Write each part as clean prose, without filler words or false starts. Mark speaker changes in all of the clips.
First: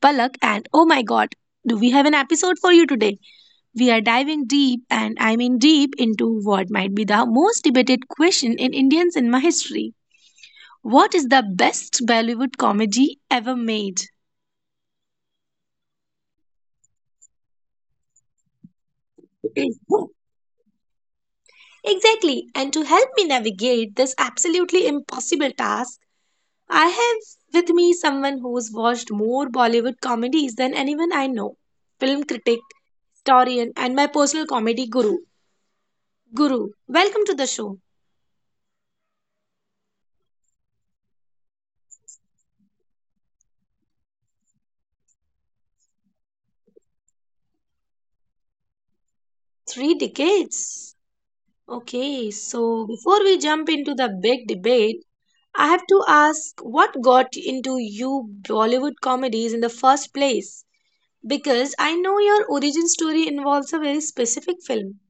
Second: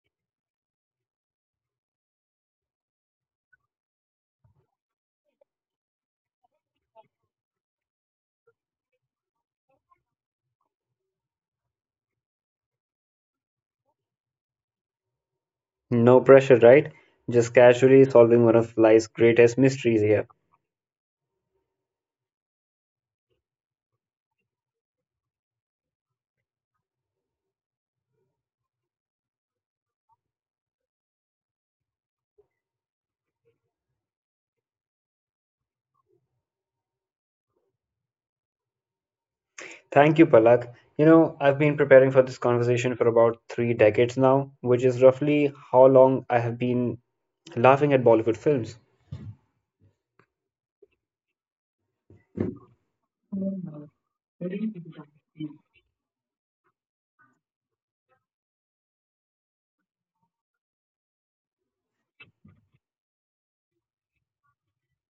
Speaker 1: Palak and oh my god, do we have an episode for you today? We are diving deep and I mean deep into what might be the most debated question in Indian cinema history. What is the best Bollywood comedy ever made?
Speaker 2: No pressure, right? Just casually solving one of life's greatest mysteries here.
Speaker 1: Exactly. And to help me navigate this absolutely impossible task, I have with me someone who's watched more Bollywood comedies than anyone I know. Film critic, historian, and my personal comedy guru. Guru, welcome to the show.
Speaker 2: Thank you, Palak. You know, I've been preparing for this conversation for about three decades now, which is roughly how long I have been laughing at Bollywood films.
Speaker 1: Three decades. Okay, so before we jump into the big debate, I have to ask what got into you Bollywood comedies in the first place? Because I know your origin story involves a very specific film,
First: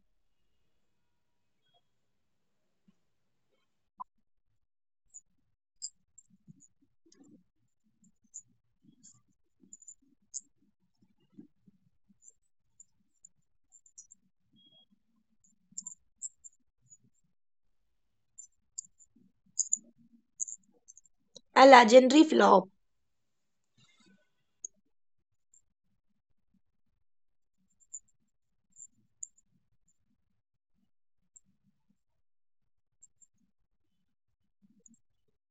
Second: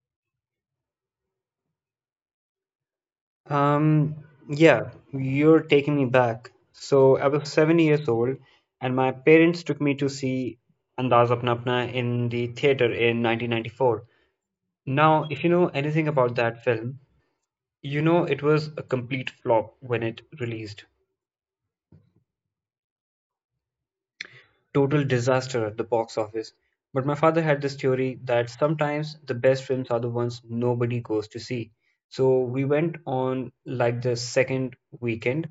Speaker 2: Um, yeah, you're taking me back. So I was 7 years old, and my parents took me to see Andaz Apna Apna in the theater in 1994. Now, if you know anything about that film, you know, it was a complete flop when it released.
Speaker 1: a legendary flop.
Speaker 2: Total disaster at the box office. But my father had this theory that sometimes the best films are the ones nobody goes to see. So we went on like the second weekend,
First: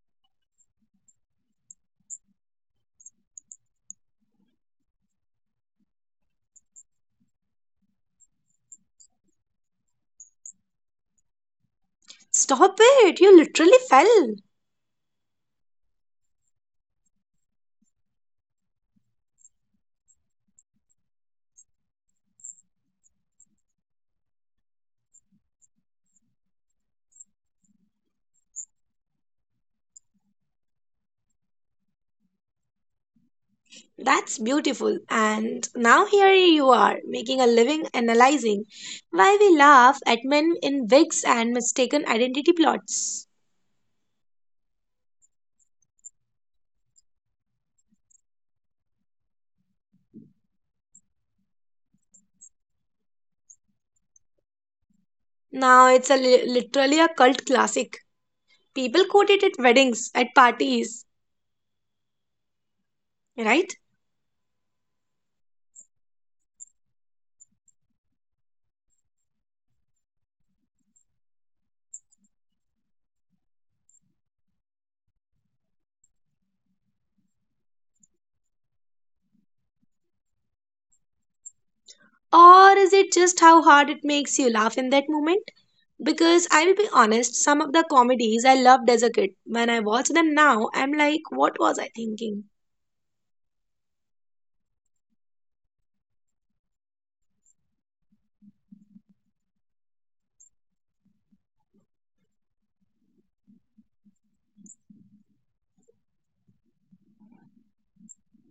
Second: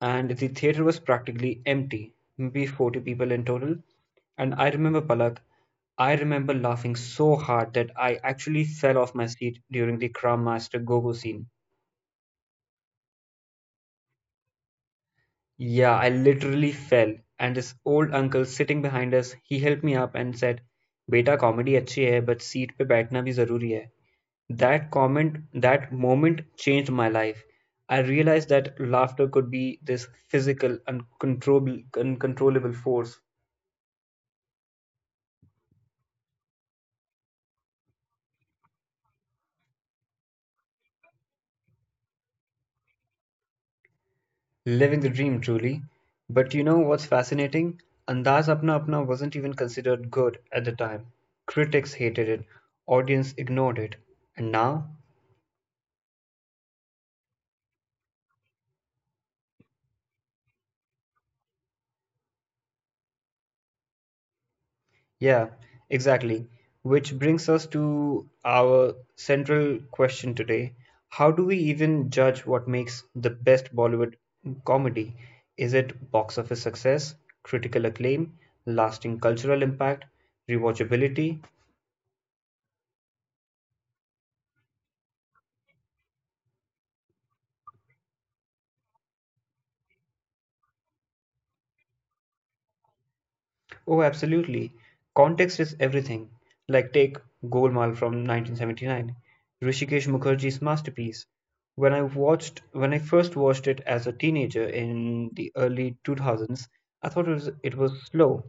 Speaker 2: and the theater was practically empty, maybe 40 people in total. And I remember, Palak, I remember laughing so hard that I actually fell off my seat during the Kram Master Gogo scene.
Speaker 1: Stop it, you literally fell.
Speaker 2: Yeah, I literally fell. And this old uncle sitting behind us, he helped me up and said, बेटा comedy अच्छी है but seat पे बैठना भी जरूरी है. That comment, that moment changed my life. I realized that laughter could be this physical, uncontrollable force.
Speaker 1: That's beautiful. And now here you are, making a living analyzing why we laugh at men in wigs and mistaken identity plots.
Speaker 2: Living the dream, truly. But you know what's fascinating? Andaz Apna Apna wasn't even considered good at the time. Critics hated it, audience ignored it. And now?
Speaker 1: Now it's a literally a cult classic. People quote it at weddings, at parties, right?
Speaker 2: Yeah, exactly. Which brings us to our central question today. How do we even judge what makes the best Bollywood comedy? Is it box office success, critical acclaim, lasting cultural impact, rewatchability?
Speaker 1: Or is it just how hard it makes you laugh in that moment? Because I will be honest, some of the comedies I loved as a kid, when I watch them now, I'm like, what was I thinking?
Speaker 2: Oh, absolutely. Context is everything. Like take Golmaal from 1979, Rishikesh Mukherjee's masterpiece. When I first watched it as a teenager in the early 2000s, I thought it was slow.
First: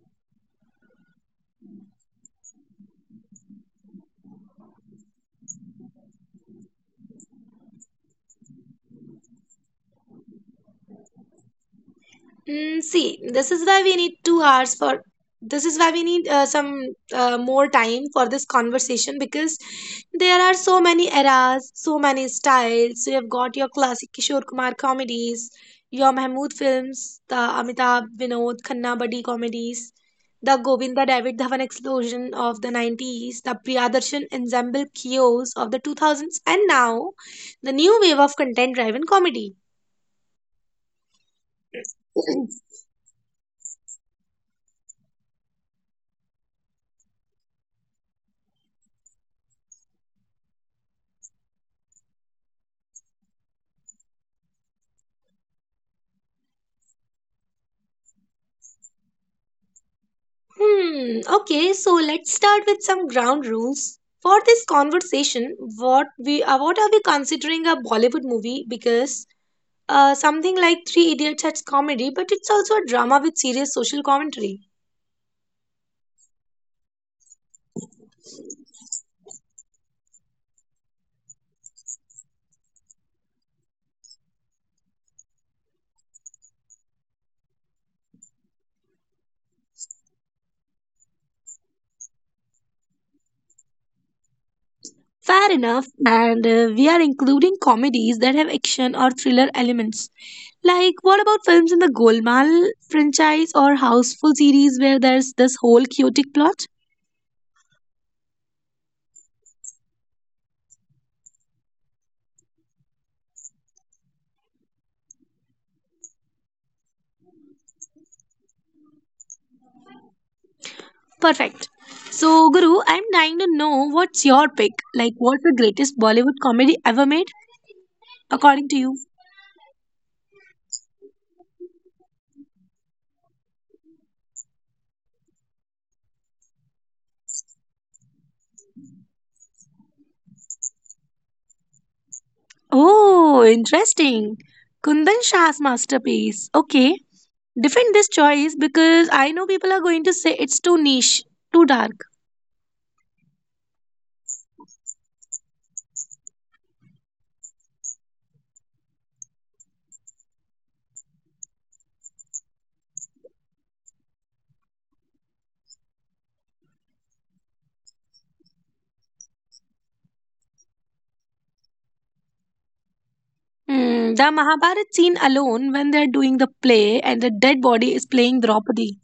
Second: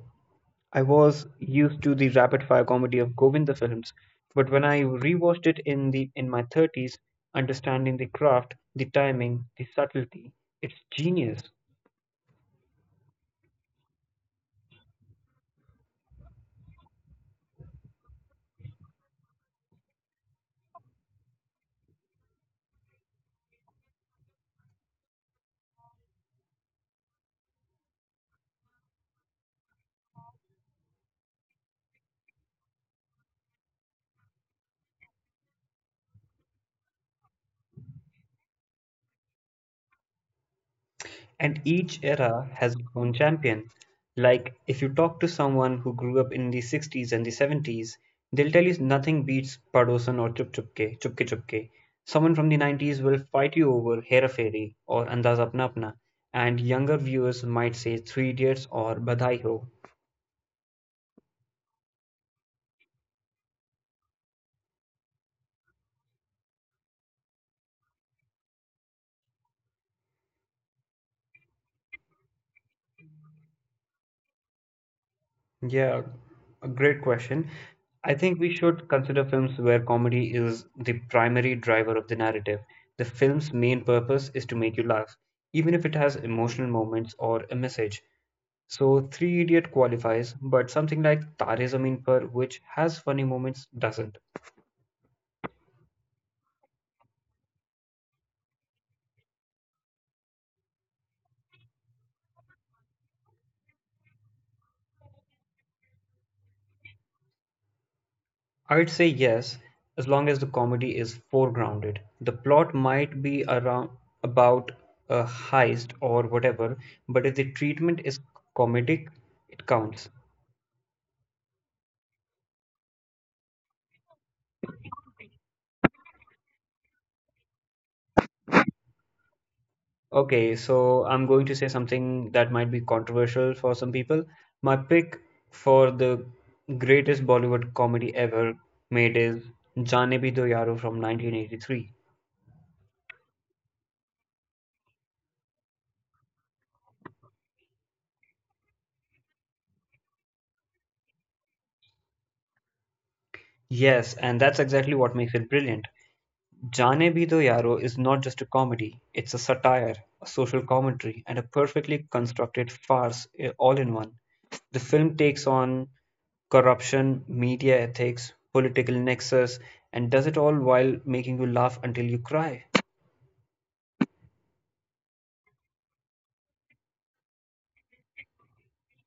Speaker 2: I was used to the rapid-fire comedy of Govinda films, but when I rewatched it in the in my 30s, understanding the craft, the timing, the subtlety, it's genius.
Speaker 1: Mm, see, this is why we need 2 hours for. This is why we need some more time for this conversation because there are so many eras, so many styles. You have got your classic Kishore Kumar comedies, your Mahmood films, the Amitabh Vinod Khanna Buddy comedies, the Govinda David Dhawan explosion of the 90s, the Priyadarshan ensemble chaos of the 2000s, and now the new wave of content driven comedy.
Speaker 2: And each era has its own champion. Like, if you talk to someone who grew up in the 60s and the 70s, they'll tell you nothing beats Padosan or Chupke Chupke. Someone from the 90s will fight you over Hera Fairy or Andaz Apna Apna, and younger viewers might say Three Idiots or Badai Ho.
Speaker 1: Hmm, okay, so let's start with some ground rules. For this conversation, what are we considering a Bollywood movie? Because something like Three Idiots has comedy, but it's also a drama with serious social commentary.
Speaker 2: Yeah, a great question. I think we should consider films where comedy is the primary driver of the narrative. The film's main purpose is to make you laugh, even if it has emotional moments or a message. So, Three Idiot qualifies, but something like Tare Zameen Par, which has funny moments, doesn't.
Speaker 1: Fair enough, and we are including comedies that have action or thriller elements. Like, what about films in the Golmaal franchise or Houseful series where there's this whole chaotic plot?
Speaker 2: I'd say yes, as long as the comedy is foregrounded. The plot might be around about a heist or whatever, but if the treatment is comedic, it counts.
Speaker 1: Perfect. So, Guru, I'm dying to know what's your pick? Like, what's the greatest Bollywood comedy ever made, according to you?
Speaker 2: Okay, so I'm going to say something that might be controversial for some people. My pick for the greatest Bollywood comedy ever made is Jaane Bhi Do Yaro from 1983.
Speaker 1: Oh, interesting. Kundan Shah's masterpiece. Okay. Defend this choice because I know people are going to say it's too niche, too dark.
Speaker 2: Yes, and that's exactly what makes it brilliant. Jaane Bhi Do Yaro is not just a comedy, it's a satire, a social commentary, and a perfectly constructed farce, all in one. The film takes on corruption, media ethics, political nexus, and does it all while making you laugh until you cry.
Speaker 1: Hmm, the Mahabharat scene alone, when they're doing the play and the dead body is playing Draupadi.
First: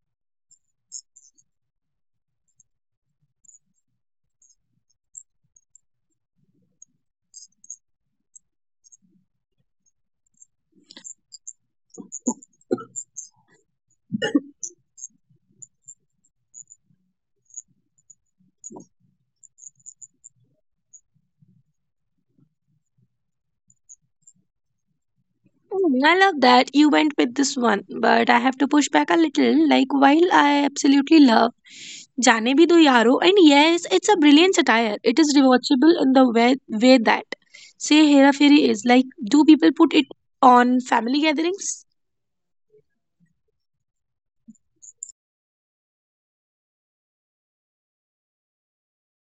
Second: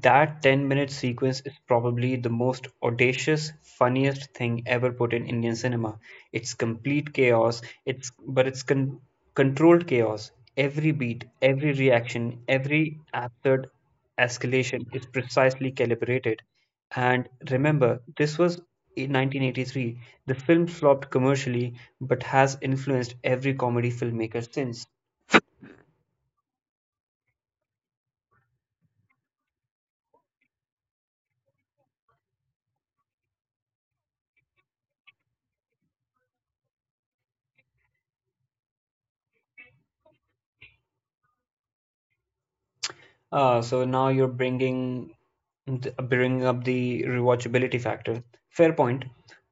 Speaker 2: That 10-minute sequence is probably the most audacious, funniest thing ever put in Indian cinema. It's complete chaos. It's controlled chaos. Every beat, every reaction, every absurd escalation is precisely calibrated. And remember, this was in 1983. The film flopped commercially, but has influenced every comedy filmmaker since.
Speaker 1: Mm, I love that you went with this one, but I have to push back a little. Like, while I absolutely love Jaane Bhi Do Yaro, and yes, it's a brilliant satire. It is rewatchable in the way that, say, Hera Fairy is. Like, do people put it on family gatherings?
Speaker 2: So now you're bringing up the rewatchability factor. Fair point.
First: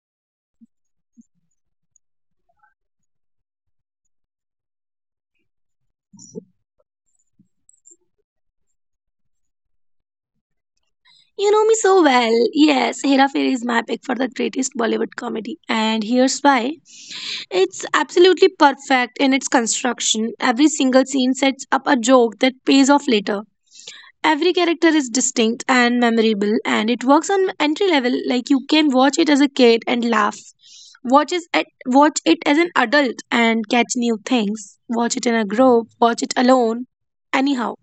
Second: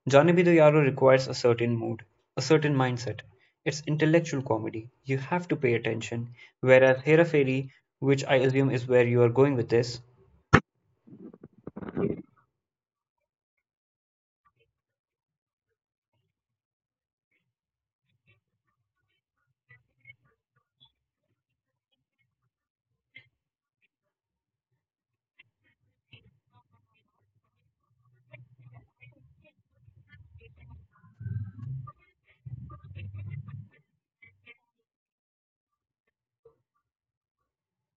Speaker 2: Johnny B. Yaro requires a certain mood, a certain mindset. It's intellectual comedy. You have to pay attention. Whereas Hera Fairy, which I assume is where you are going with this,
Speaker 1: You know me so well. Yes, Hera Fairy is my pick for the greatest Bollywood comedy, and here's why. It's absolutely perfect in its construction. Every single scene sets up a joke that pays off later. Every character is distinct and memorable and it works on entry level. Like, you can watch it as a kid and laugh, watch it as an adult and catch new things, watch it in a group, watch it alone, anyhow.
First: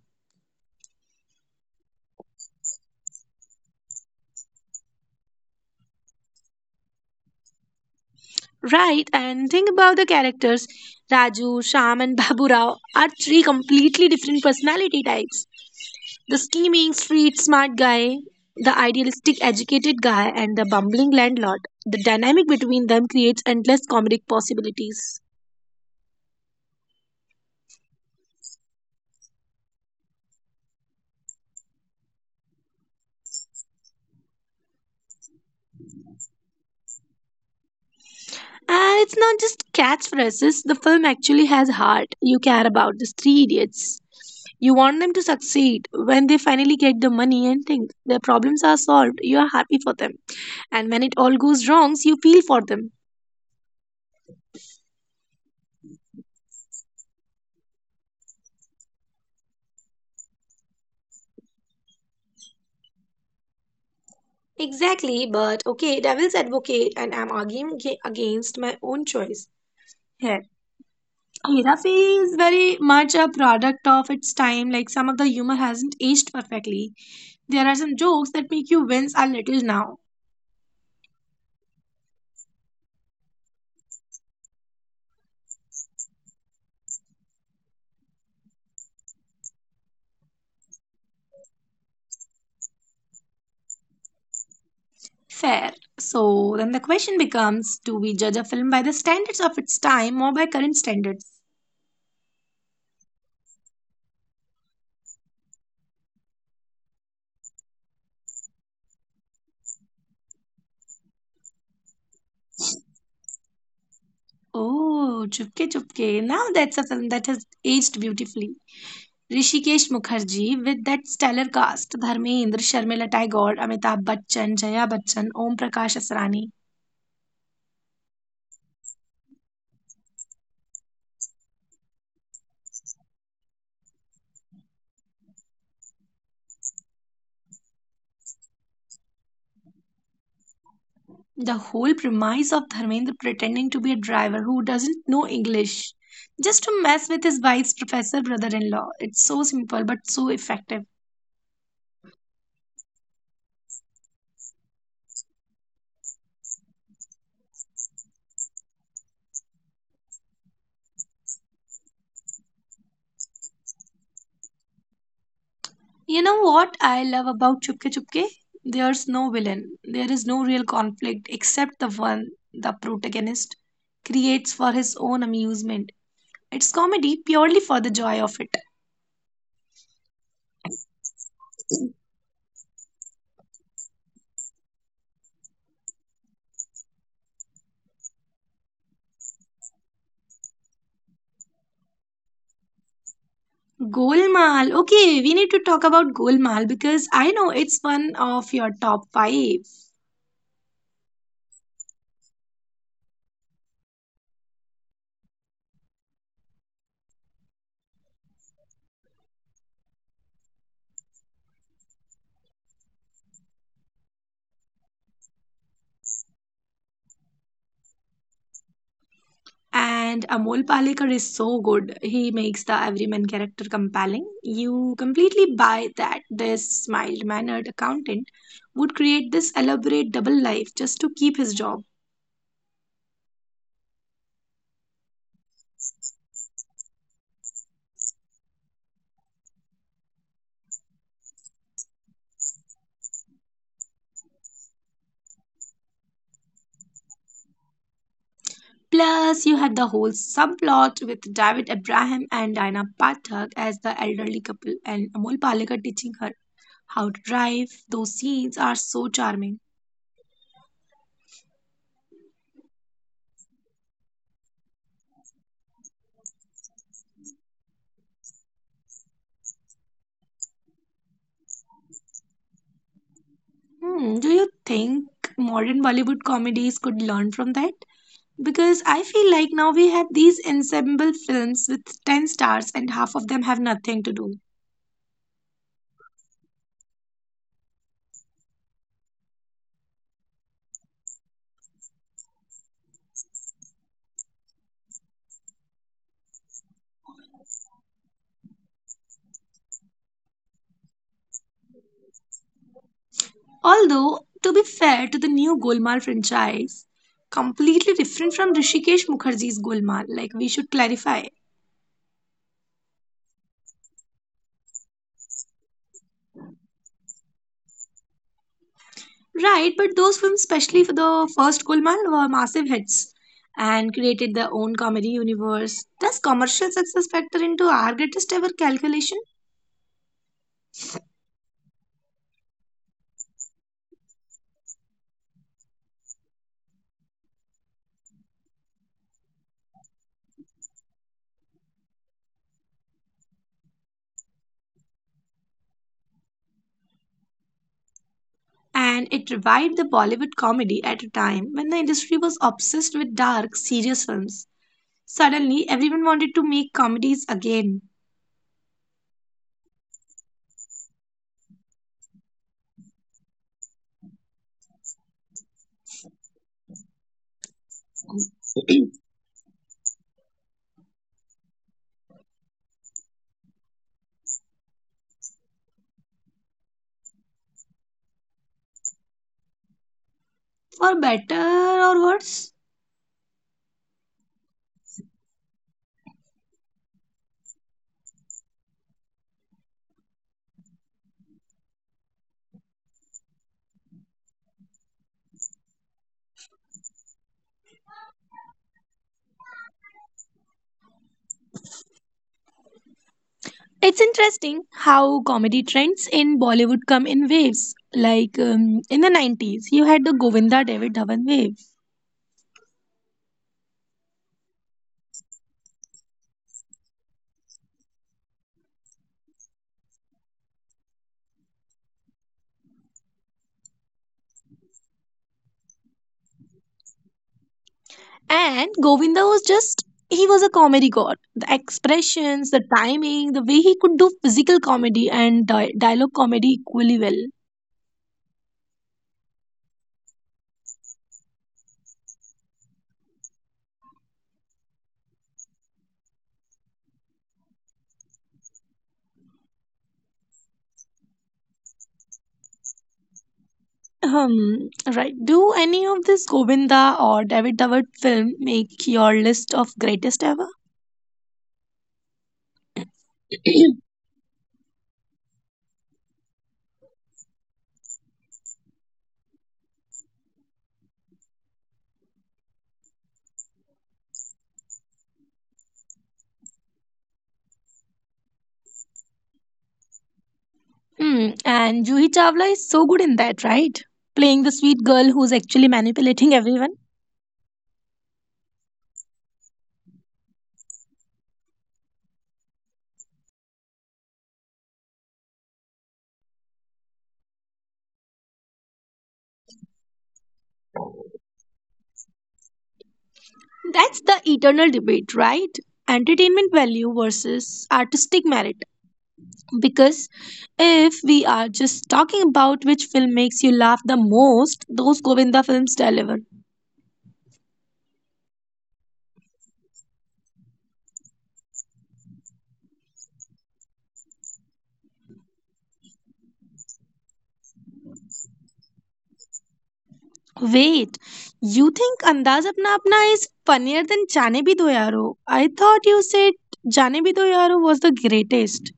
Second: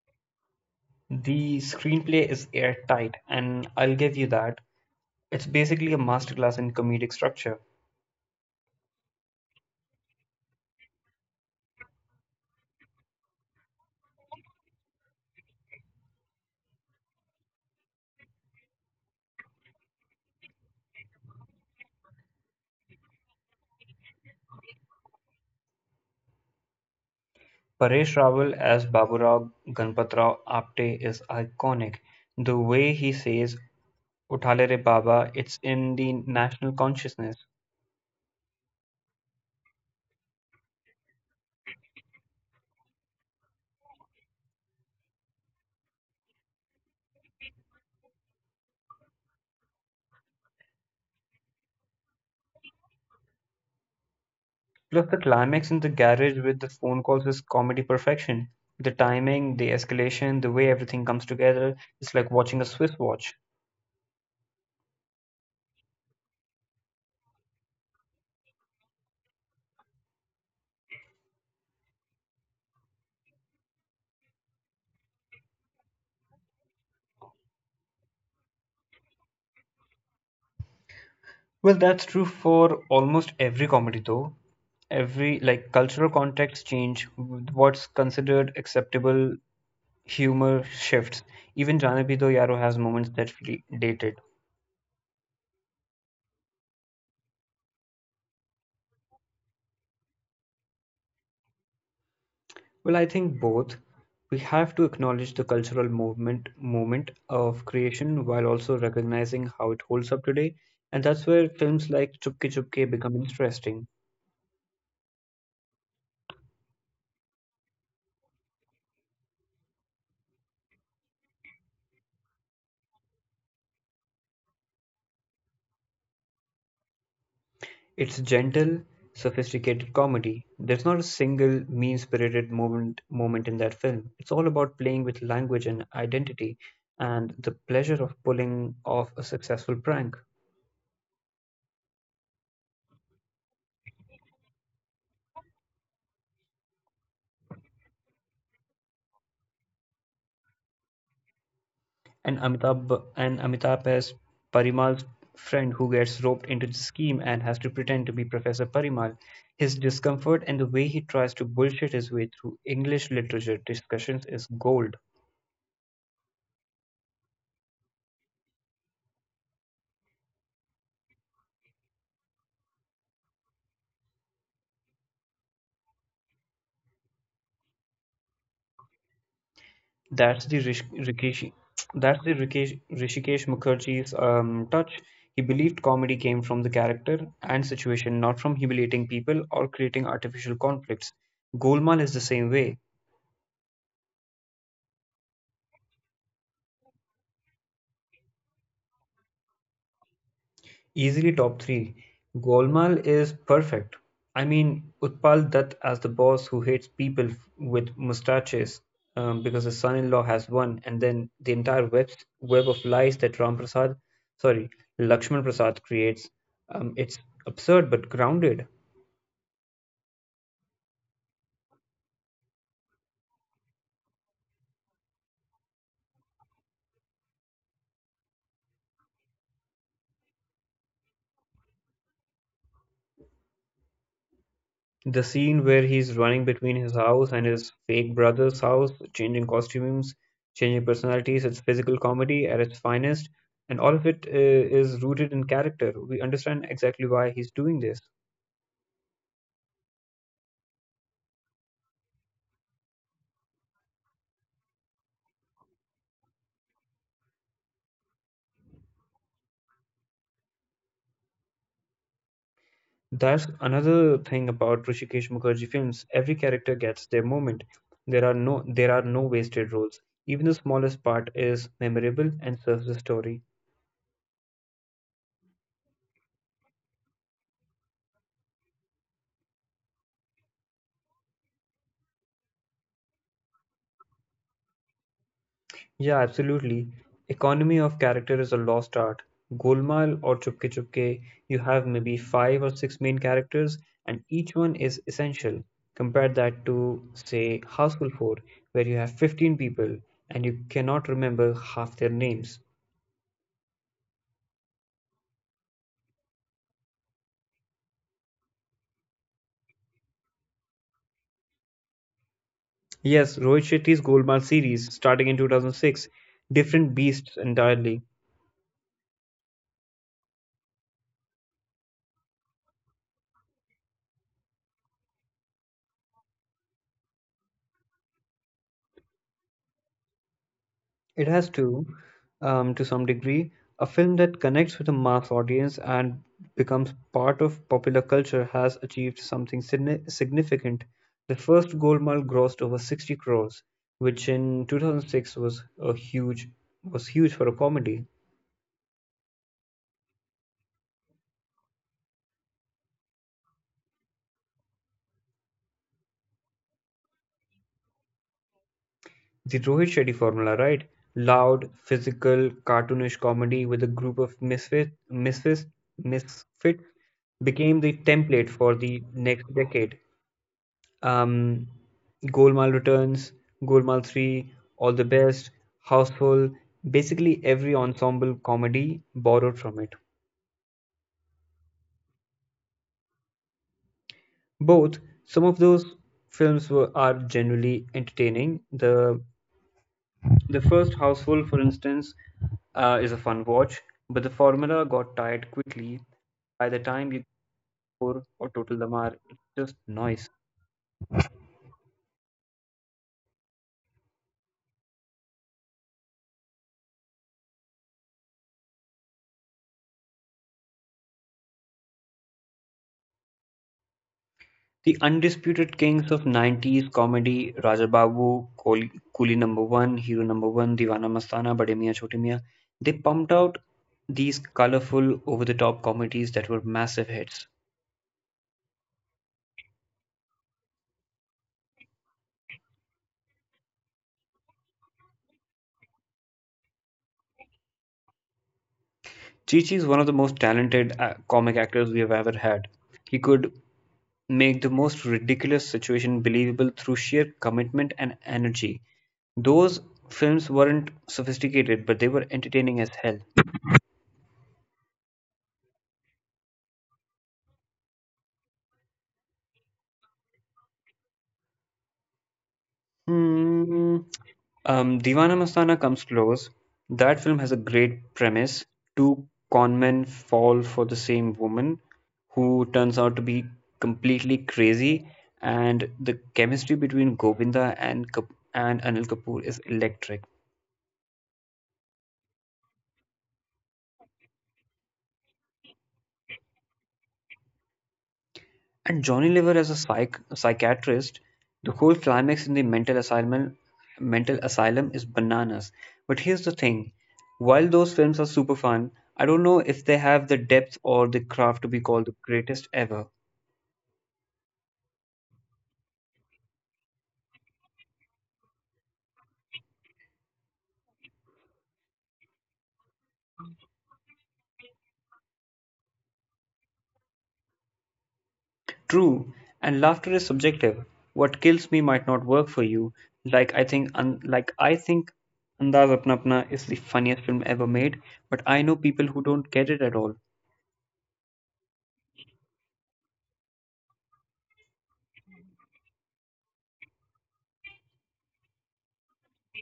Speaker 2: the screenplay is airtight, and I'll give you that. It's basically a masterclass in comedic structure.
Speaker 1: Right, and think about the characters, Raju, Sham and Babu Rao are three completely different personality types: the scheming street smart guy, the idealistic educated guy and the bumbling landlord. The dynamic between them creates endless comedic possibilities.
Speaker 2: Paresh Rawal as Baburao Ganpat Rao Apte is iconic. The way he says Uthale Re Baba, it's in the national consciousness.
Speaker 1: And it's not just catchphrases, the film actually has heart. You care about these three idiots. You want them to succeed. When they finally get the money and think their problems are solved, you are happy for them. And when it all goes wrong, you feel for them.
Speaker 2: Plus, the climax in the garage with the phone calls is comedy perfection. The timing, the escalation, the way everything comes together, it's like watching a Swiss watch.
Speaker 1: Exactly, but okay, devil's advocate, and I'm arguing against my own choice here. Hirafi is very much a product of its time. Like, some of the humor hasn't aged perfectly. There are some jokes that make you wince a little now.
Speaker 2: Well, that's true for almost every comedy, though. Every, like, cultural contexts change, what's considered acceptable humor shifts. Even Janabi Do Yaro has moments that feel dated.
Speaker 1: Fair. So then the question becomes, do we judge a film by the standards of its time or by current standards?
Speaker 2: Well, I think both. We have to acknowledge the cultural movement moment of creation while also recognizing how it holds up today, and that's where films like Chupke Chupke become interesting.
Speaker 1: Oh, Chupke Chupke. Now that's a film that has aged beautifully. Rishikesh Mukherjee with that stellar cast: Dharmendra, Sharmila Tagore, Amitabh Bachchan, Jaya Bachchan, Om Prakash Asrani.
Speaker 2: It's gentle, sophisticated comedy. There's not a single mean-spirited moment in that film. It's all about playing with language and identity and the pleasure of pulling off a successful prank.
Speaker 1: The whole premise of Dharmendra pretending to be a driver who doesn't know English just to mess with his wife's professor brother in law. It's so simple but so effective.
Speaker 2: And Amitabh as Parimal's friend who gets roped into the scheme and has to pretend to be Professor Parimal. His discomfort and the way he tries to bullshit his way through English literature discussions is gold.
Speaker 1: You know what I love about Chupke Chupke? There's no villain. There is no real conflict except the one the protagonist creates for his own amusement. It's comedy purely for the joy of it.
Speaker 2: That's the Rish- Rikishi. That's the Rikesh, Rishikesh Mukherjee's touch. He believed comedy came from the character and situation, not from humiliating people or creating artificial conflicts. Golmaal is the same way.
Speaker 1: Golmaal. Okay, we need to talk about Golmaal because I know it's one of your top five.
Speaker 2: Easily top three. Golmaal is perfect. I mean, Utpal Dutt as the boss who hates people with mustaches because his son-in-law has one, and then the entire web of lies that sorry, Lakshman Prasad creates. It's absurd but grounded.
Speaker 1: And Amol Palekar is so good. He makes the everyman character compelling. You completely buy that this mild-mannered accountant would create this elaborate double life just to keep his job.
Speaker 2: The scene where he's running between his house and his fake brother's house, changing costumes, changing personalities, it's physical comedy at its finest, and all of it is rooted in character. We understand exactly why he's doing this.
Speaker 1: Plus, you had the whole subplot with David Abraham and Diana Pathak as the elderly couple, and Amol Palekar teaching her how to drive. Those scenes are so charming.
Speaker 2: That's another thing about Rishikesh Mukherjee films. Every character gets their moment. There are no wasted roles. Even the smallest part is memorable and serves the story.
Speaker 1: Hmm, do you think modern Bollywood comedies could learn from that? Because I feel like now we have these ensemble films with 10 stars and half of them have nothing to do.
Speaker 2: Yeah, absolutely. Economy of character is a lost art. Golmaal or Chupke Chupke, you have maybe five or six main characters, and each one is essential. Compare that to, say, Houseful 4, where you have 15 people and you cannot remember half their names.
Speaker 1: Although, to be fair to the new Golmaal franchise, completely different from Rishikesh Mukherjee's Golmaal, like we should clarify.
Speaker 2: Yes, Rohit Shetty's Golmaal series, starting in 2006, different beasts entirely.
Speaker 1: Right, but those films, especially for the first Golmaal, were massive hits and created their own comedy universe. Does commercial success factor into our greatest ever calculation?
Speaker 2: It has to some degree, a film that connects with a mass audience and becomes part of popular culture has achieved something significant. The first Golmaal grossed over 60 crores, which in 2006 was a huge was huge for a comedy.
Speaker 1: And it revived the Bollywood comedy at a time when the industry was obsessed with dark, serious films. Suddenly, everyone wanted to make comedies again,
Speaker 2: The Rohit Shetty formula, right? Loud, physical, cartoonish comedy with a group of misfits became the template for the next decade. um, Golmaal Returns, Golmaal 3, All the Best, Houseful, basically every ensemble comedy borrowed from it.
Speaker 1: for better or worse.
Speaker 2: Both, some of those films are generally entertaining. The first Houseful, for instance, is a fun watch, but the formula got tired quickly. By the time you get to four or Total Damar, it's just noise.
Speaker 1: It's interesting how comedy trends in Bollywood come in waves. Like in the 90s, you had the Govinda David Dhawan wave.
Speaker 2: The undisputed kings of nineties comedy Rajababu, Coolie Number One, Hero Number One, Deewana Mastana, Bade Miyan Chote Miyan. They pumped out these colorful, over-the-top comedies that were massive hits.
Speaker 1: And Govinda was just, he was a comedy god. The expressions, the timing, the way he could do physical comedy and dialogue comedy equally well.
Speaker 2: Chi-Chi is one of the most talented comic actors we have ever had. He could make the most ridiculous situation believable through sheer commitment and energy. Those films weren't sophisticated, but they were entertaining as hell.
Speaker 1: Right. Do any of this Govinda or David Dhawan film make your list of greatest ever?
Speaker 2: Hmm. Deewana Mastana comes close. That film has a great premise. Two con men fall for the same woman who turns out to be completely crazy, and the chemistry between Govinda and Anil Kapoor is electric.
Speaker 1: Hmm. And Juhi Chawla is so good in that, right? Playing the sweet girl who's actually manipulating everyone.
Speaker 2: And Johnny Lever as a psychiatrist, the whole climax in the mental asylum is bananas. But here's the thing. While those films are super fun, I don't know if they have the depth or the craft to be called the greatest ever.
Speaker 1: That's the eternal debate, right? Entertainment value versus artistic merit. Because if we are just talking about which film makes you laugh the most, those Govinda films deliver.
Speaker 2: True, and laughter is subjective. What kills me might not work for you. Like I think Andaz Apna Apna is the funniest film ever made, but I know people who don't get it at all.
Speaker 1: Wait, you think Andaz Apna Apna is funnier than Jaane Bhi Do Yaaro? I thought you said Jaane Bhi Do Yaaro was the greatest.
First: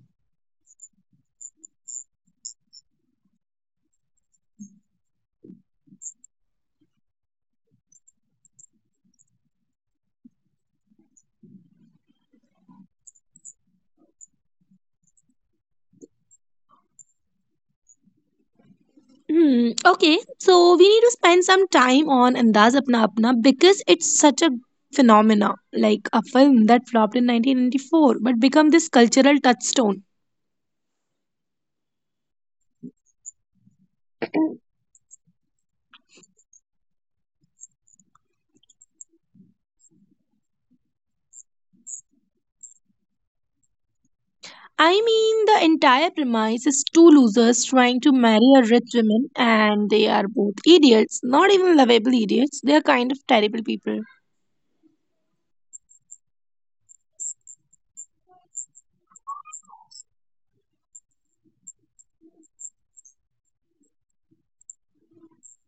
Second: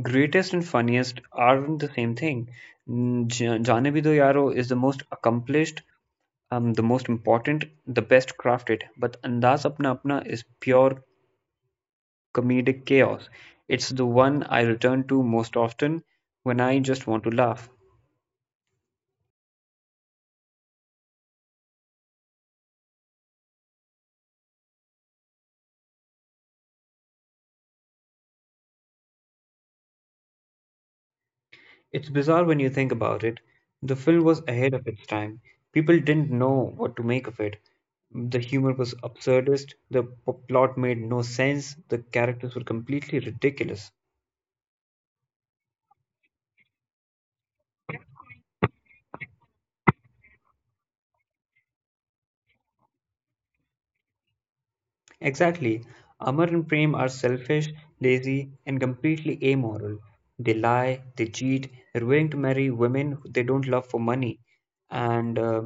Speaker 2: Greatest and funniest aren't the same thing. Jaane Bhi Do Yaaro is the most accomplished, the most important, the best crafted, but Andaz Apna Apna is pure comedic chaos. It's the one I return to most often when I just want to laugh.
Speaker 1: Hmm, okay, so we need to spend some time on Andaz Apna Apna because it's such a phenomena, like a film that flopped in 1994 but become this cultural touchstone.
Speaker 2: It's bizarre when you think about it. The film was ahead of its time. People didn't know what to make of it. The humor was absurdist, the plot made no sense, the characters were completely ridiculous.
Speaker 1: I mean, the entire premise is two losers trying to marry a rich woman, and they are both idiots. Not even lovable idiots, they are kind of terrible people.
Speaker 2: Exactly. Amar and Prem are selfish, lazy, and completely amoral. They lie, they cheat, they're willing to marry women they don't love for money. And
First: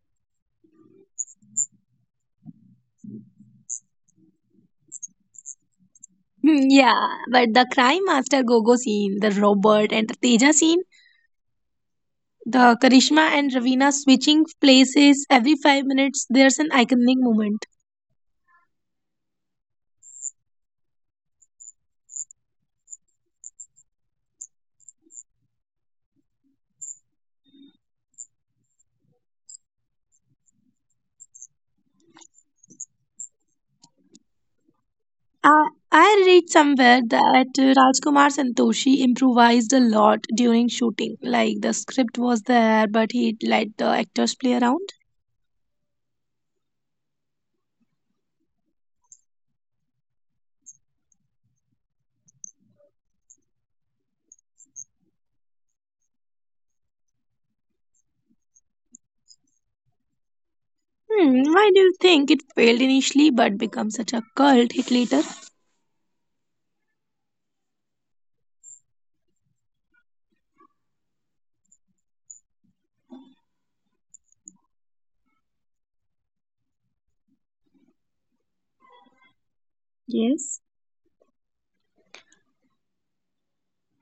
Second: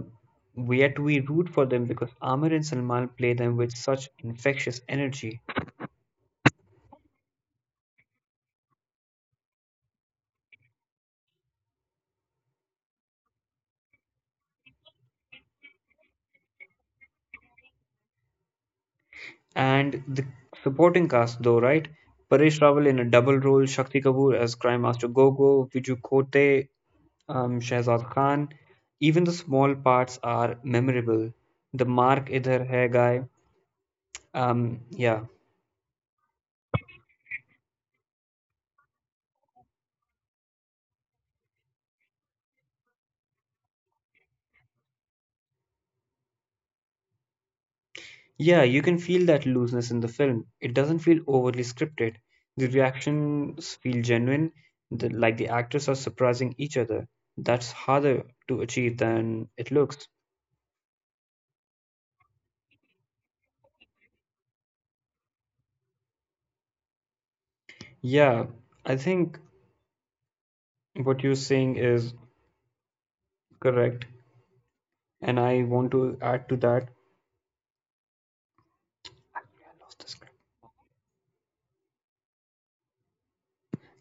Speaker 2: Yet we root for them because Amar and Salman play them with such infectious energy.
Speaker 1: Hmm, yeah, but the Crime Master Gogo scene, the Robert and the Teja scene, the Karishma and Ravina switching places every 5 minutes, there's an iconic moment.
Speaker 2: And the supporting cast, though, right? Paresh Rawal in a double role, Shakti Kapoor as Crime Master Gogo, Viju Kote, Shehzad Khan. Even the small parts are memorable. The Mark Idhar Hai guy. Yeah.
Speaker 1: I read somewhere that Rajkumar Santoshi improvised a lot during shooting. Like, the script was there, but he let the actors play around.
Speaker 2: Yeah, you can feel that looseness in the film. It doesn't feel overly scripted. The reactions feel genuine, like the actors are surprising each other. That's harder to achieve than it looks.
Speaker 1: Hmm, why do you think it failed initially but became such a cult hit later?
Speaker 2: Yeah, I think what you're saying is correct, and I want to add to that. I lost the script.
Speaker 1: Yes.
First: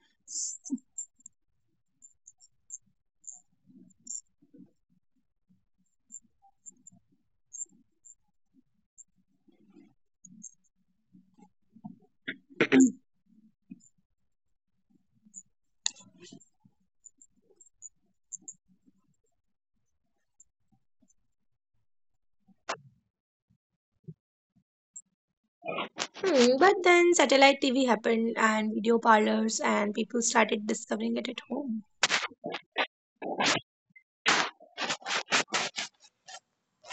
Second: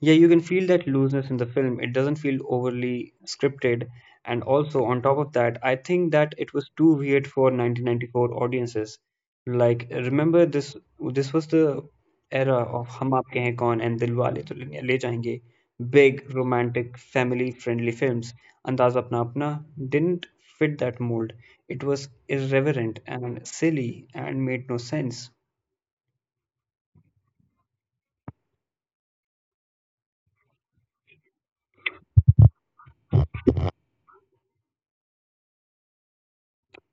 Speaker 2: Yeah, you can feel that looseness in the film. It doesn't feel overly scripted. And also, on top of that, I think that it was too weird for 1994 audiences. Like, remember this was the era of Hum Aapke Hain Kaun and Dilwale Dulhaniya Le Jayenge, big romantic family-friendly films. Andaz Apna Apna didn't fit that mold. It was irreverent and silly and made no sense.
Speaker 1: Hmm, but then satellite TV happened and video parlors and people started discovering it at home.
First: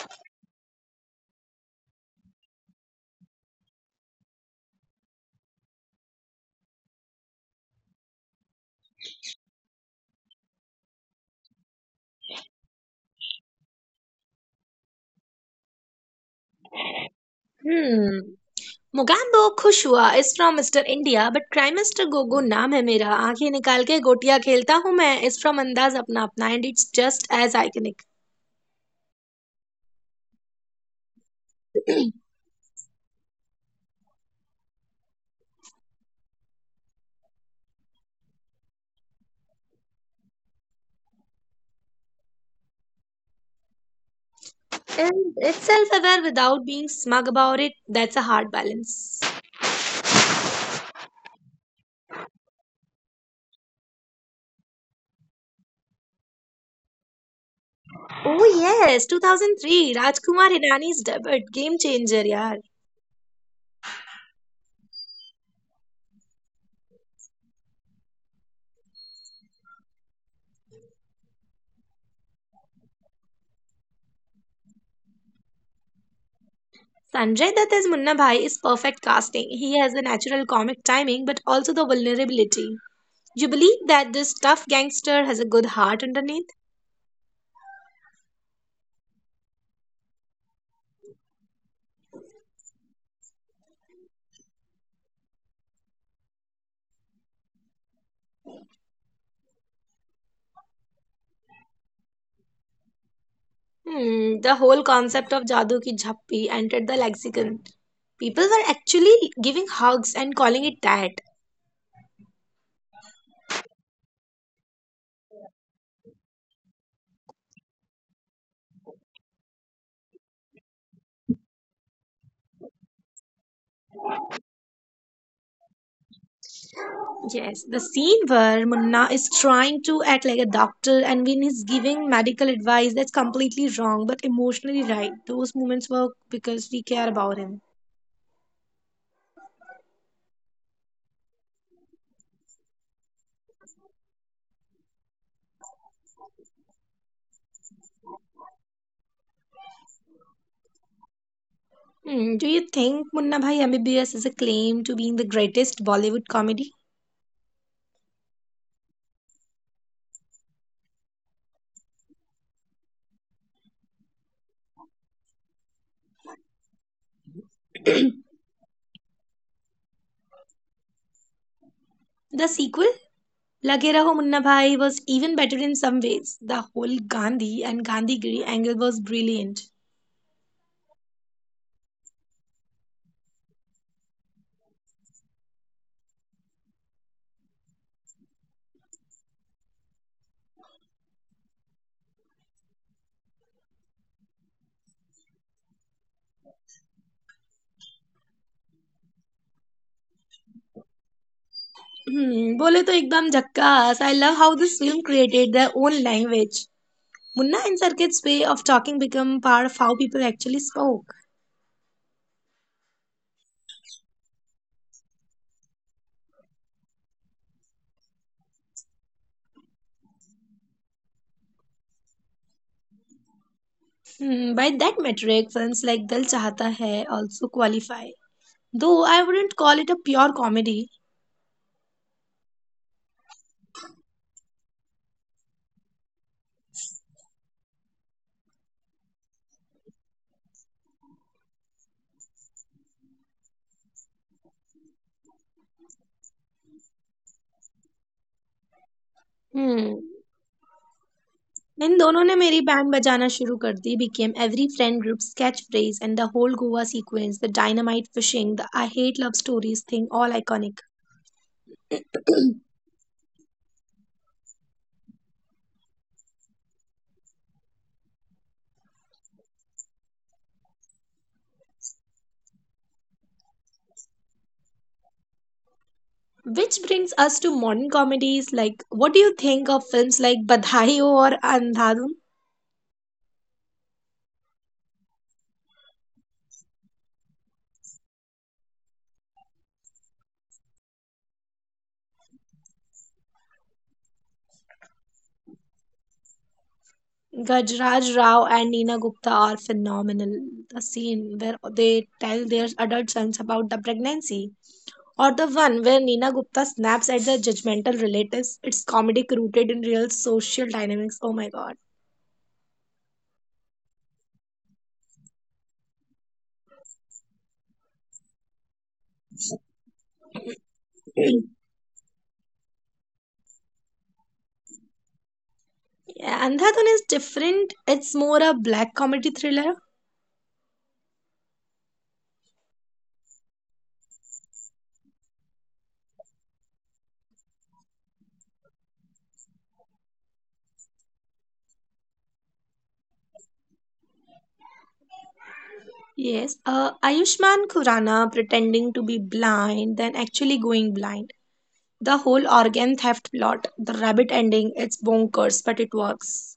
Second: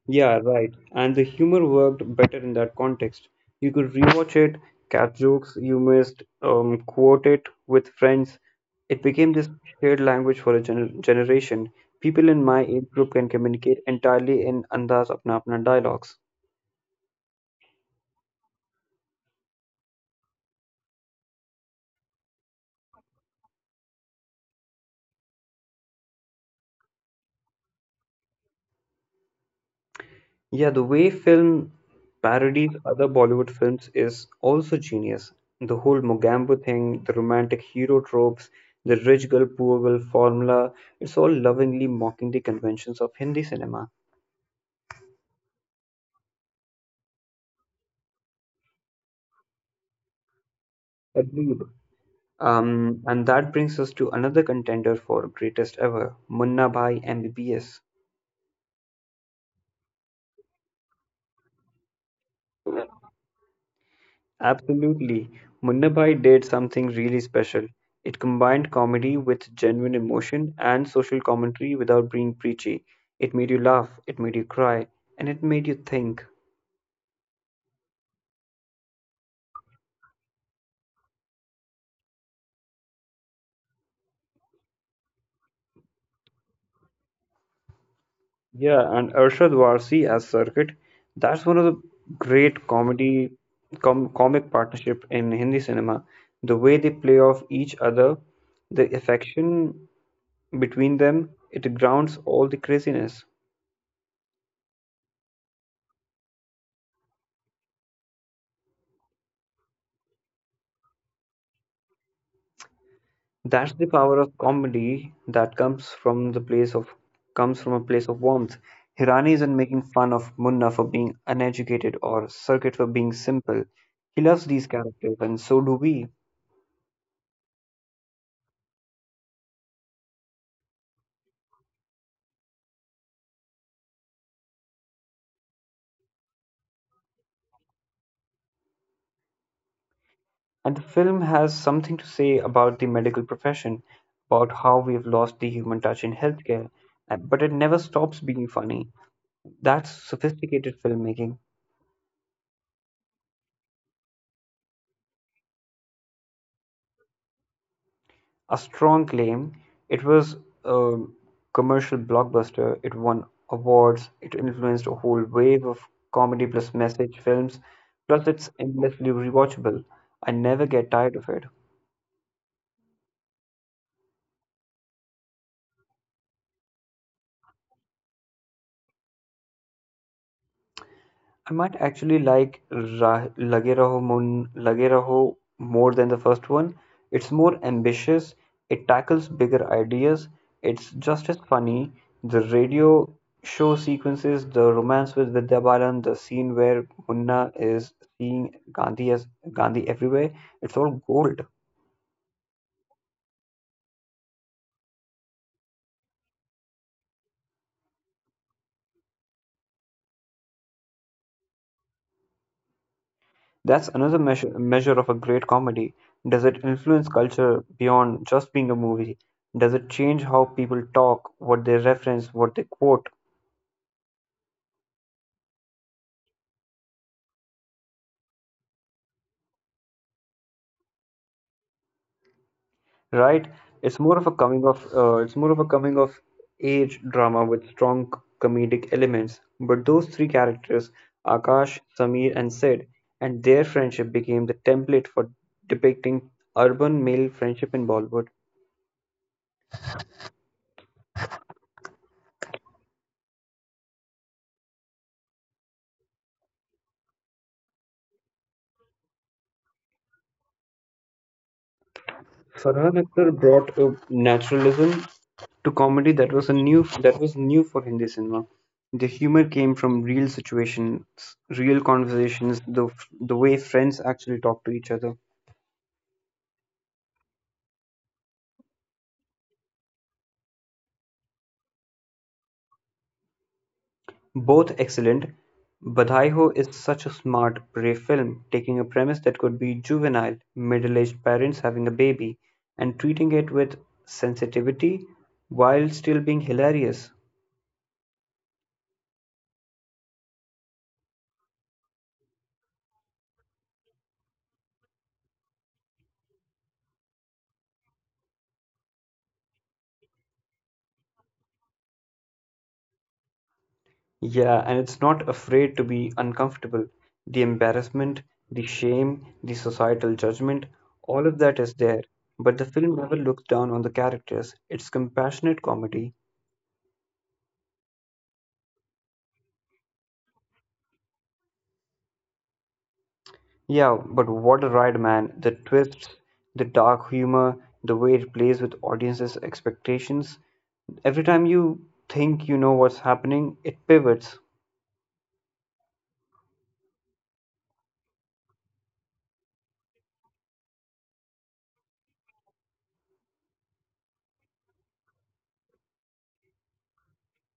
Speaker 2: Yeah, right. And the humor worked better in that context. You could rewatch it, catch jokes you missed, quote it with friends. It became this shared language for a generation. People in my age group can communicate entirely in Andaz Apna Apna dialogues.
Speaker 1: Hmm. Mugham do khushua. It's from Mr. India, but Prime Mr. Gogo naam hai mere. Aake nikalke gootiya khelta hu main. It's from Andaz, apna apna, and it's just as iconic.
Speaker 2: Yeah, the way film parodies other Bollywood films is also genius. The whole Mogambo thing, the romantic hero tropes, the rich girl, poor girl formula, it's all lovingly mocking the conventions of Hindi cinema.
Speaker 1: And itself aware without being smug about it. That's a hard balance.
Speaker 2: Agreed. And that brings us to another contender for greatest ever, Munna Bhai MBBS.
Speaker 1: Oh yes, 2003. Rajkumar Hirani's debut game changer, yar.
Speaker 2: Absolutely. Munna Bhai did something really special. It combined comedy with genuine emotion and social commentary without being preachy. It made you laugh, it made you cry, and it made you think.
Speaker 1: Sanjay Dutt as Munna Bhai is perfect casting. He has the natural comic timing but also the vulnerability. You believe that this tough gangster has a good heart underneath?
Speaker 2: Yeah, and Arshad Varsi as Circuit, that's one of the great comedy com comic partnership in Hindi cinema. The way they play off each other, the affection between them, it grounds all the craziness.
Speaker 1: Hmm, the whole concept of Jadoo Ki Jhappi entered the lexicon. People were actually giving hugs and calling it that.
Speaker 2: That's the power of comedy that comes from the place of comes from a place of warmth. Hirani isn't making fun of Munna for being uneducated or Circuit for being simple. He loves these characters, and so do we.
Speaker 1: Yes, the scene where Munna is trying to act like a doctor and when he's giving medical advice that's completely wrong but emotionally right. Those moments work because we care about him.
Speaker 2: And the film has something to say about the medical profession, about how we've lost the human touch in healthcare, but it never stops being funny. That's sophisticated filmmaking.
Speaker 1: Hmm, do you think Munna Bhai MBBS is a claim to being the greatest Bollywood comedy?
Speaker 2: A strong claim. It was a commercial blockbuster. It won awards. It influenced a whole wave of comedy plus message films. Plus, it's endlessly rewatchable. I never get tired of it.
Speaker 1: The sequel, Lage Raho Munna Bhai, was even better in some ways. The whole Gandhi and Gandhigiri angle was brilliant.
Speaker 2: I might actually like Lage Raho more than the first one. It's more ambitious, it tackles bigger ideas, it's just as funny. The radio show sequences, the romance with Vidya Balan, the scene where Munna is seeing Gandhi as Gandhi everywhere, it's all gold.
Speaker 1: Hmm, bole to ekdam jackass. I love how this film created their own language. Munna and Sarkit's way of talking become part of how people actually spoke.
Speaker 2: That's another measure of a great comedy. Does it influence culture beyond just being a movie? Does it change how people talk, what they reference, what they quote?
Speaker 1: Hmm, by that metric, films like Dil Chahata Hai also qualify. Though I wouldn't call it a pure comedy.
Speaker 2: Right? It's more of a coming of it's more of a coming of age drama with strong comedic elements. But those three characters, Akash, Samir, and Sid, and their friendship became the template for depicting urban male friendship in Bollywood.
Speaker 1: Hmm. इन दोनों ने मेरी band बजाना शुरू कर दी became every friend group sketch phrase and the whole Goa sequence, the dynamite fishing, the I hate love stories thing, all iconic.
Speaker 2: Farhan Akhtar brought a naturalism to comedy that was a new that was new for Hindi cinema. The humor came from real situations, real conversations, the way friends actually talk to each other.
Speaker 1: Which brings us to modern comedies. Like, what do you think of films like Badhai Ho or Andhadhun?
Speaker 2: Both excellent, Badhai Ho is such a smart, brave film, taking a premise that could be juvenile, middle-aged parents having a baby, and treating it with sensitivity while still being hilarious.
Speaker 1: Gajraj Rao and Nina Gupta are phenomenal. The scene where they tell their adult sons about the pregnancy, or the one where Nina Gupta snaps at the judgmental relatives, it's comedic rooted in real social dynamics. Oh my god.
Speaker 2: Yeah, and it's not afraid to be uncomfortable. The embarrassment, the shame, the societal judgment, all of that is there. But the film never looks down on the characters. It's compassionate comedy.
Speaker 1: Yeah, and that one is different. It's more a black comedy thriller.
Speaker 2: Yeah, but what a ride, man. The twists, the dark humor, the way it plays with audiences' expectations. Every time you think you know what's happening, it pivots.
Speaker 1: Yes, Ayushman Khurrana pretending to be blind, then actually going blind. The whole organ theft plot, the rabbit ending, it's bonkers, but it works.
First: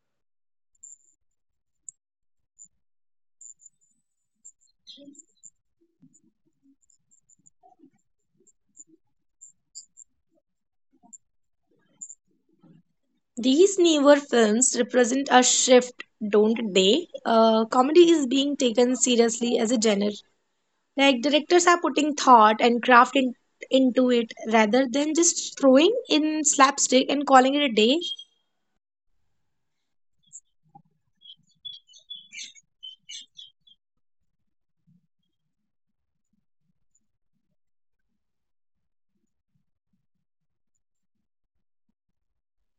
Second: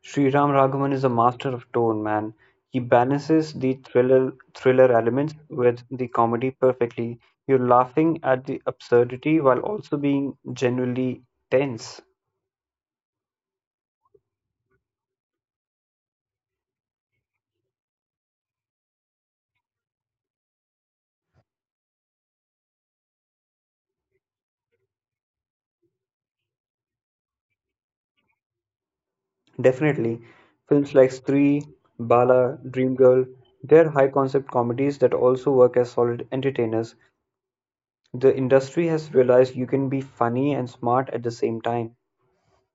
Speaker 2: Sri Ram Raghavan is a master of tone, man. He balances the thriller elements with the comedy perfectly. You're laughing at the absurdity while also being genuinely tense.
Speaker 1: These newer films represent a shift, don't they? Comedy is being taken seriously as a genre. Like, directors are putting thought and craft into it rather than just throwing in slapstick and calling it a day.
Speaker 2: Definitely. Films like Stree, Bala, Dreamgirl, they're high concept comedies that also work as solid entertainers. The industry has realized you can be funny and smart at the same time,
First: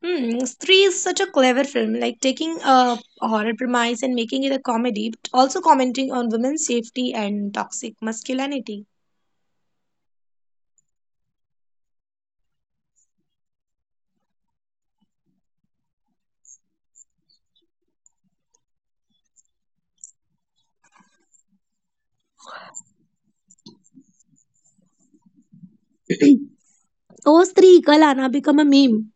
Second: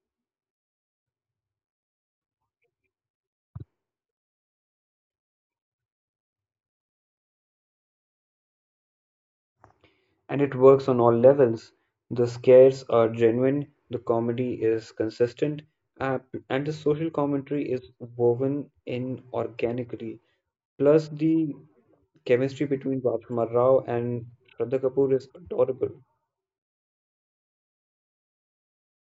Speaker 1: Hmm, Stree is such a clever film, like taking a horror premise and making it a comedy, but also commenting on women's safety and toxic masculinity.
Speaker 2: and it works on all levels. The scares are genuine, the comedy is consistent, uh, and the social commentary is woven in organically. Plus, the chemistry between Rajkumar Rao and Shraddha Kapoor is adorable.
Speaker 1: Oh, Stree Kalana become a meme.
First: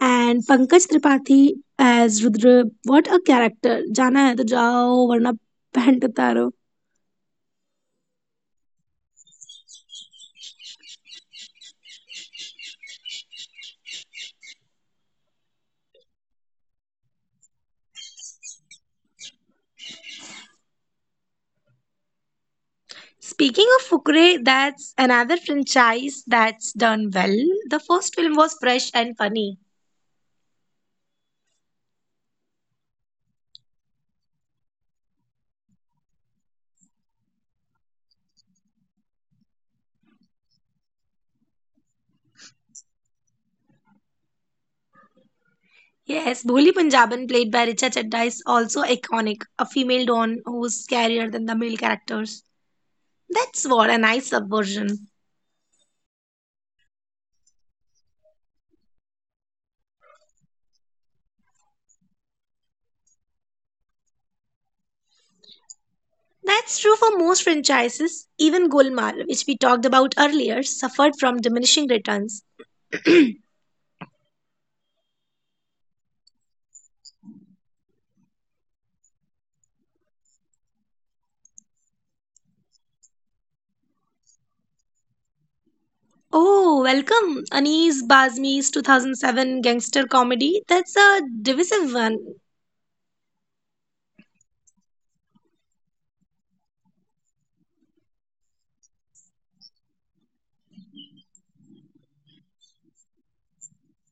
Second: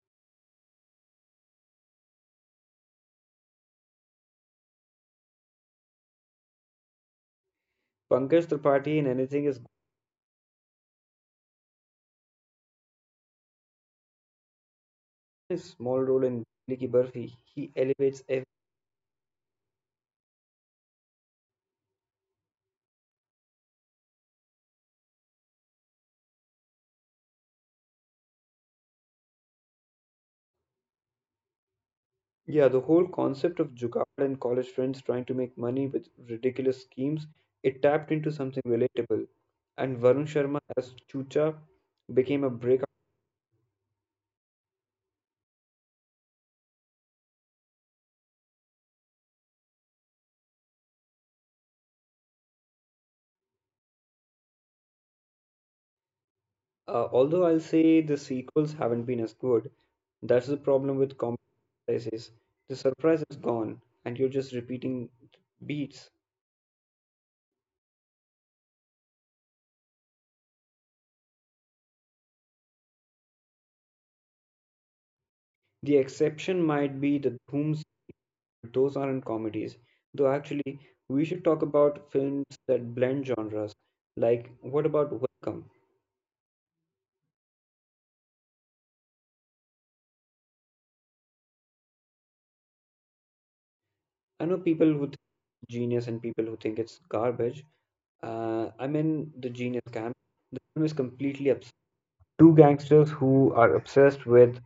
Speaker 1: And Pankaj Tripathi as Rudra, what a character. Jana hai to jao, varna pant utaro.
Speaker 2: Pankaj Tripathi in anything is his small role in Blicky Burphy, he elevates every.
Speaker 1: Speaking of Fukre, that's another franchise that's done well. The first film was fresh and funny.
Speaker 2: Yeah, the whole concept of Jugaad and college friends trying to make money with ridiculous schemes, it tapped into something relatable. And Varun Sharma as Chucha became a breakout.
Speaker 1: Yes, Bholi Punjaban, played by Richa Chadda, is also iconic, a female don who's scarier than the male characters. That's what a nice subversion.
Speaker 2: Although I'll say the sequels haven't been as good. That's the problem with comedy franchises. The surprise is gone, and you're just repeating beats.
Speaker 1: That's true for most franchises. Even Golmaal, which we talked about earlier, suffered from diminishing returns.
Speaker 2: The exception might be the Dhoom, those aren't comedies. Though actually, we should talk about films that blend genres. Like, what about Welcome?
Speaker 1: Oh, welcome. Anis Bazmi's 2007 gangster comedy. That's a divisive one.
Speaker 2: I know people who think it's genius and people who think it's garbage. I'm in the genius camp. The film is completely absurd. Two gangsters who are obsessed with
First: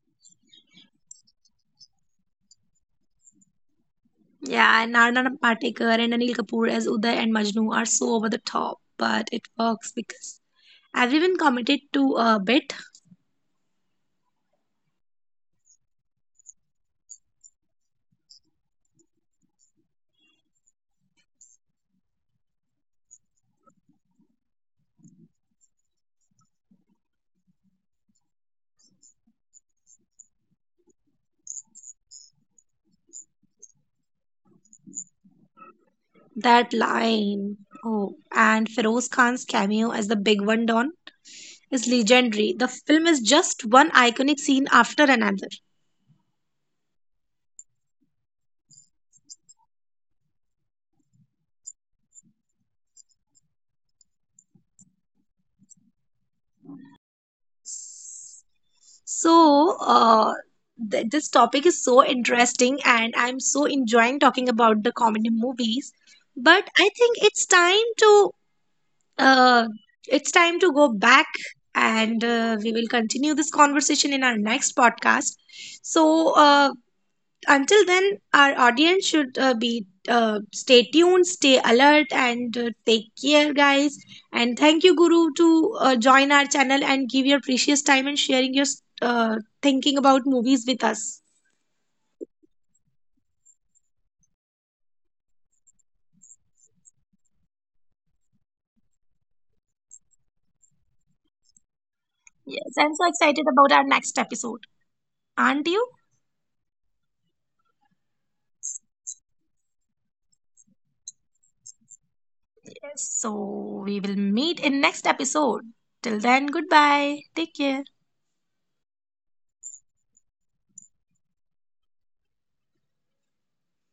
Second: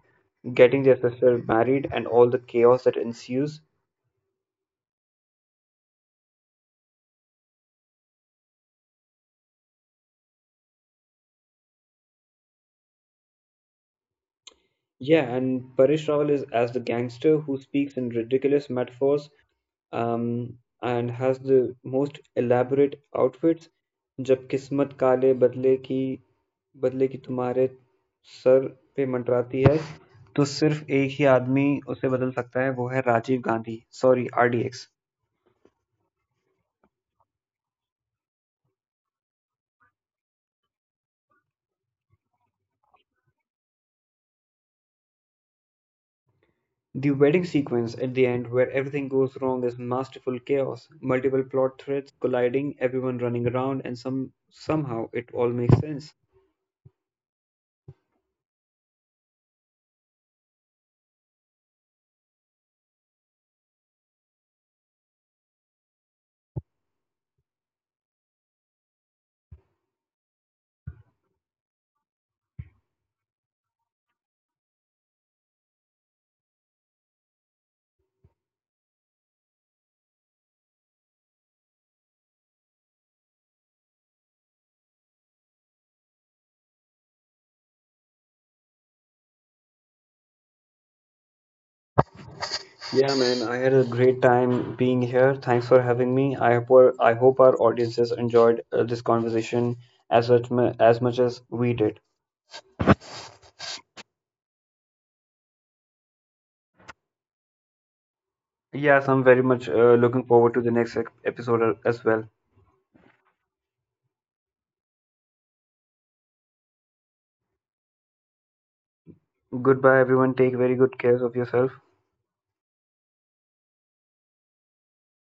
Speaker 2: getting their sister married and all the chaos that ensues.
Speaker 1: Yeah, and Narna Patekar and Anil Kapoor as Uday and Majnu are so over the top, but it works because everyone committed to a bit.
Speaker 2: Yeah, and Paresh Rawal is as the gangster who speaks in ridiculous metaphors, um, and has the most elaborate outfits. जब किस्मत काले बदले की तुम्हारे sir पे मंडराती है तो सिर्फ एक ही आदमी उसे बदल सकता है वो है Rajiv Gandhi sorry RDX.
Speaker 1: That line, oh, and Feroz Khan's cameo as the big one Don is legendary. The film is just one iconic scene after another.
Speaker 2: The wedding sequence at the end, where everything goes wrong, is masterful chaos. Multiple plot threads colliding, everyone running around, and somehow it all makes sense.
Speaker 1: So, this topic is so interesting, and I'm so enjoying talking about the comedy movies. But I think uh, it's time to go back, and we will continue this conversation in our next podcast. So, until then, our audience should be stay tuned, stay alert, and take care, guys. And thank you, Guru, to join our channel and give your precious time and sharing your uh, thinking about movies with us.
Speaker 2: Yeah, man, I had a great time being here. Thanks for having me. I hope our audiences enjoyed this conversation as as much as we did.
Speaker 1: Yes, I'm so excited about our next episode. Aren't you?
Speaker 2: Yes, I'm very much looking forward to the next episode as well.
Speaker 1: Yes. So we will meet in next episode. Till then, goodbye. Take care.
Speaker 2: Goodbye, everyone. Take very good care of yourself.